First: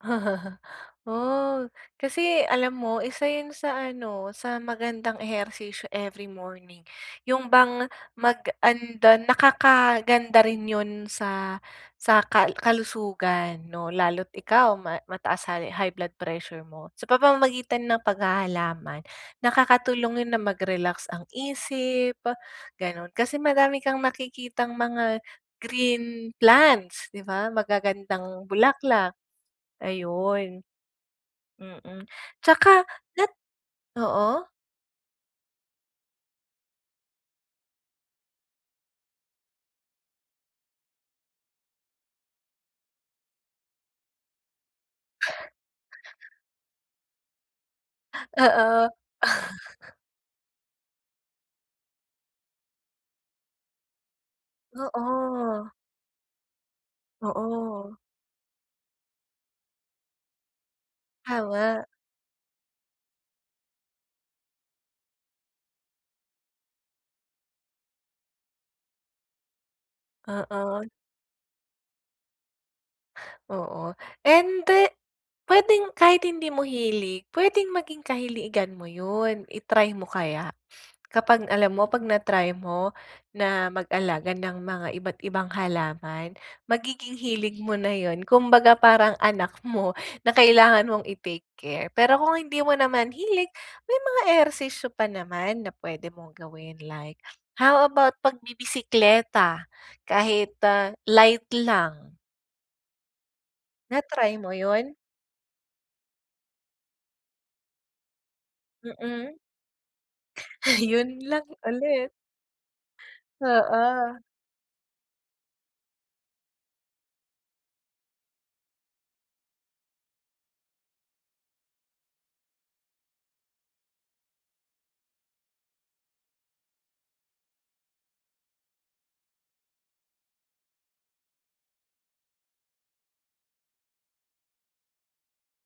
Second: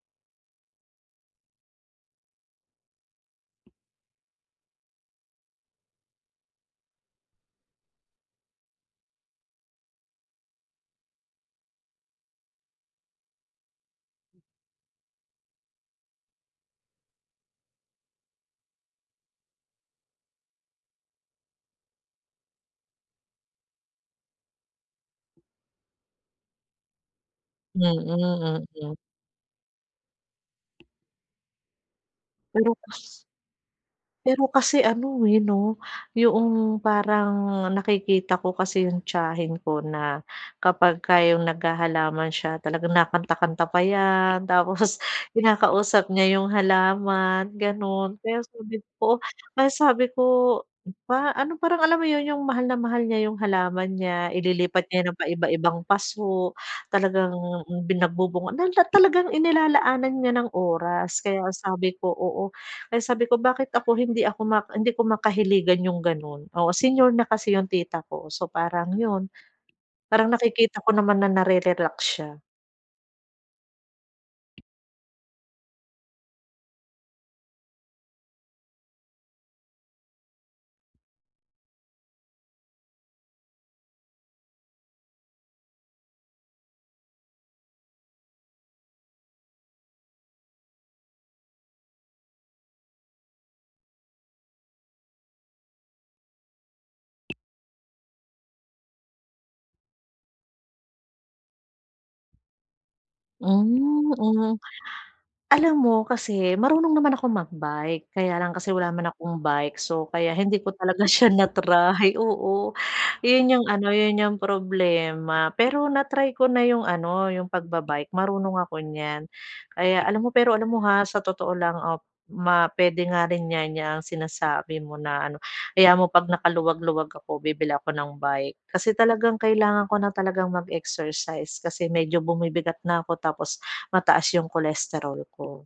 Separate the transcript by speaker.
Speaker 1: Oh, kasi alam mo, isa yun sa ano, sa magandang ehersisyo every morning. Yung bang mag an dan nakakaganda rin yun sa, sa kal kalusugan 'no, lalo't ikaw ma mataas hal high blood pressure mo. Sa pamamagitan ng paghahalaman, nakakatulong yun na mag-relax ang isip, gano'n. Kasi madami kang nakikitang mga green plants, 'di ba?
Speaker 2: Mm,
Speaker 1: Magagandang
Speaker 2: mm.
Speaker 1: bulaklak, ayun. Mm,
Speaker 2: Pero
Speaker 1: 'tsaka
Speaker 2: pus
Speaker 1: nat oo?
Speaker 2: Pero kasi ano, eh, 'no, yung parang nakikita ko kasi yung tiyahin ko na kapagka iyong naghahalaman siya, talagang nakanta-kanta pa 'yan. Tapos kinakausap niya yung halaman, gano'n. Kaya
Speaker 1: Oo.
Speaker 2: sabi ko, kaya sabi ko pa ano, parang alam mo yun, yung mahal na mahal niya yung halaman niya. Ililipat niya 'yan ng
Speaker 1: Oo.
Speaker 2: paiba-ibang paso. Talagang bi
Speaker 1: Oo.
Speaker 2: nagbubunga dahil ta talagang inilalaanan niya ng oras. Kaya
Speaker 1: Tama.
Speaker 2: sabi ko oo, kaya sabi ko, bakit ako hindi ako mak hindi ko makahiligan yung gano'n. Oo, senior na kasi yung tita ko, so parang yun, parang nakikita
Speaker 1: Oo.
Speaker 2: ko naman na nare-relax siya.
Speaker 1: Oo, ende p'wedeng kahit hindi mo hilig, p'wedeng maging kahiligan mo yun. I-try mo kaya. Kapag alam mo 'pag na-try mo, na mag-alaga ng mga iba't ibang halaman, magiging hilig mo na yun, kumbaga parang anak mo na kailangan mong i-take care. Pero kung hindi mo naman hilig, may mga ehersisyo pa naman na p'wede mong gawin like, how about pagbibisekleta? Kahit ah, light lang.
Speaker 2: Mm,
Speaker 1: Na-try mo
Speaker 2: mm.
Speaker 1: yun?
Speaker 2: Alam mo kasi, marunong naman akong mag-bike kaya lang kasi wala naman akong
Speaker 1: Mm.
Speaker 2: bike. So, kaya hindi ko talaga
Speaker 1: Yun
Speaker 2: siya
Speaker 1: lang ulit.
Speaker 2: na-try. Oo, yun yung ano, yun
Speaker 1: Oo.
Speaker 2: yung problema. Pero na-try ko na yung ano, yung pagba-bike, marunong ako niyan. Kaya alam mo, pero alam mo, ha, sa totoo lang op ma p'wede nga rin 'yan, 'yang sinasabi mo na ano. Hayaan mo, 'pag nakaluwag-luwag ako bibili ako ng bike. Kasi talagang kailangan ko na talagang mag-exercise kasi medyo bumibigat na ako tapos mataas yung cholesterol ko.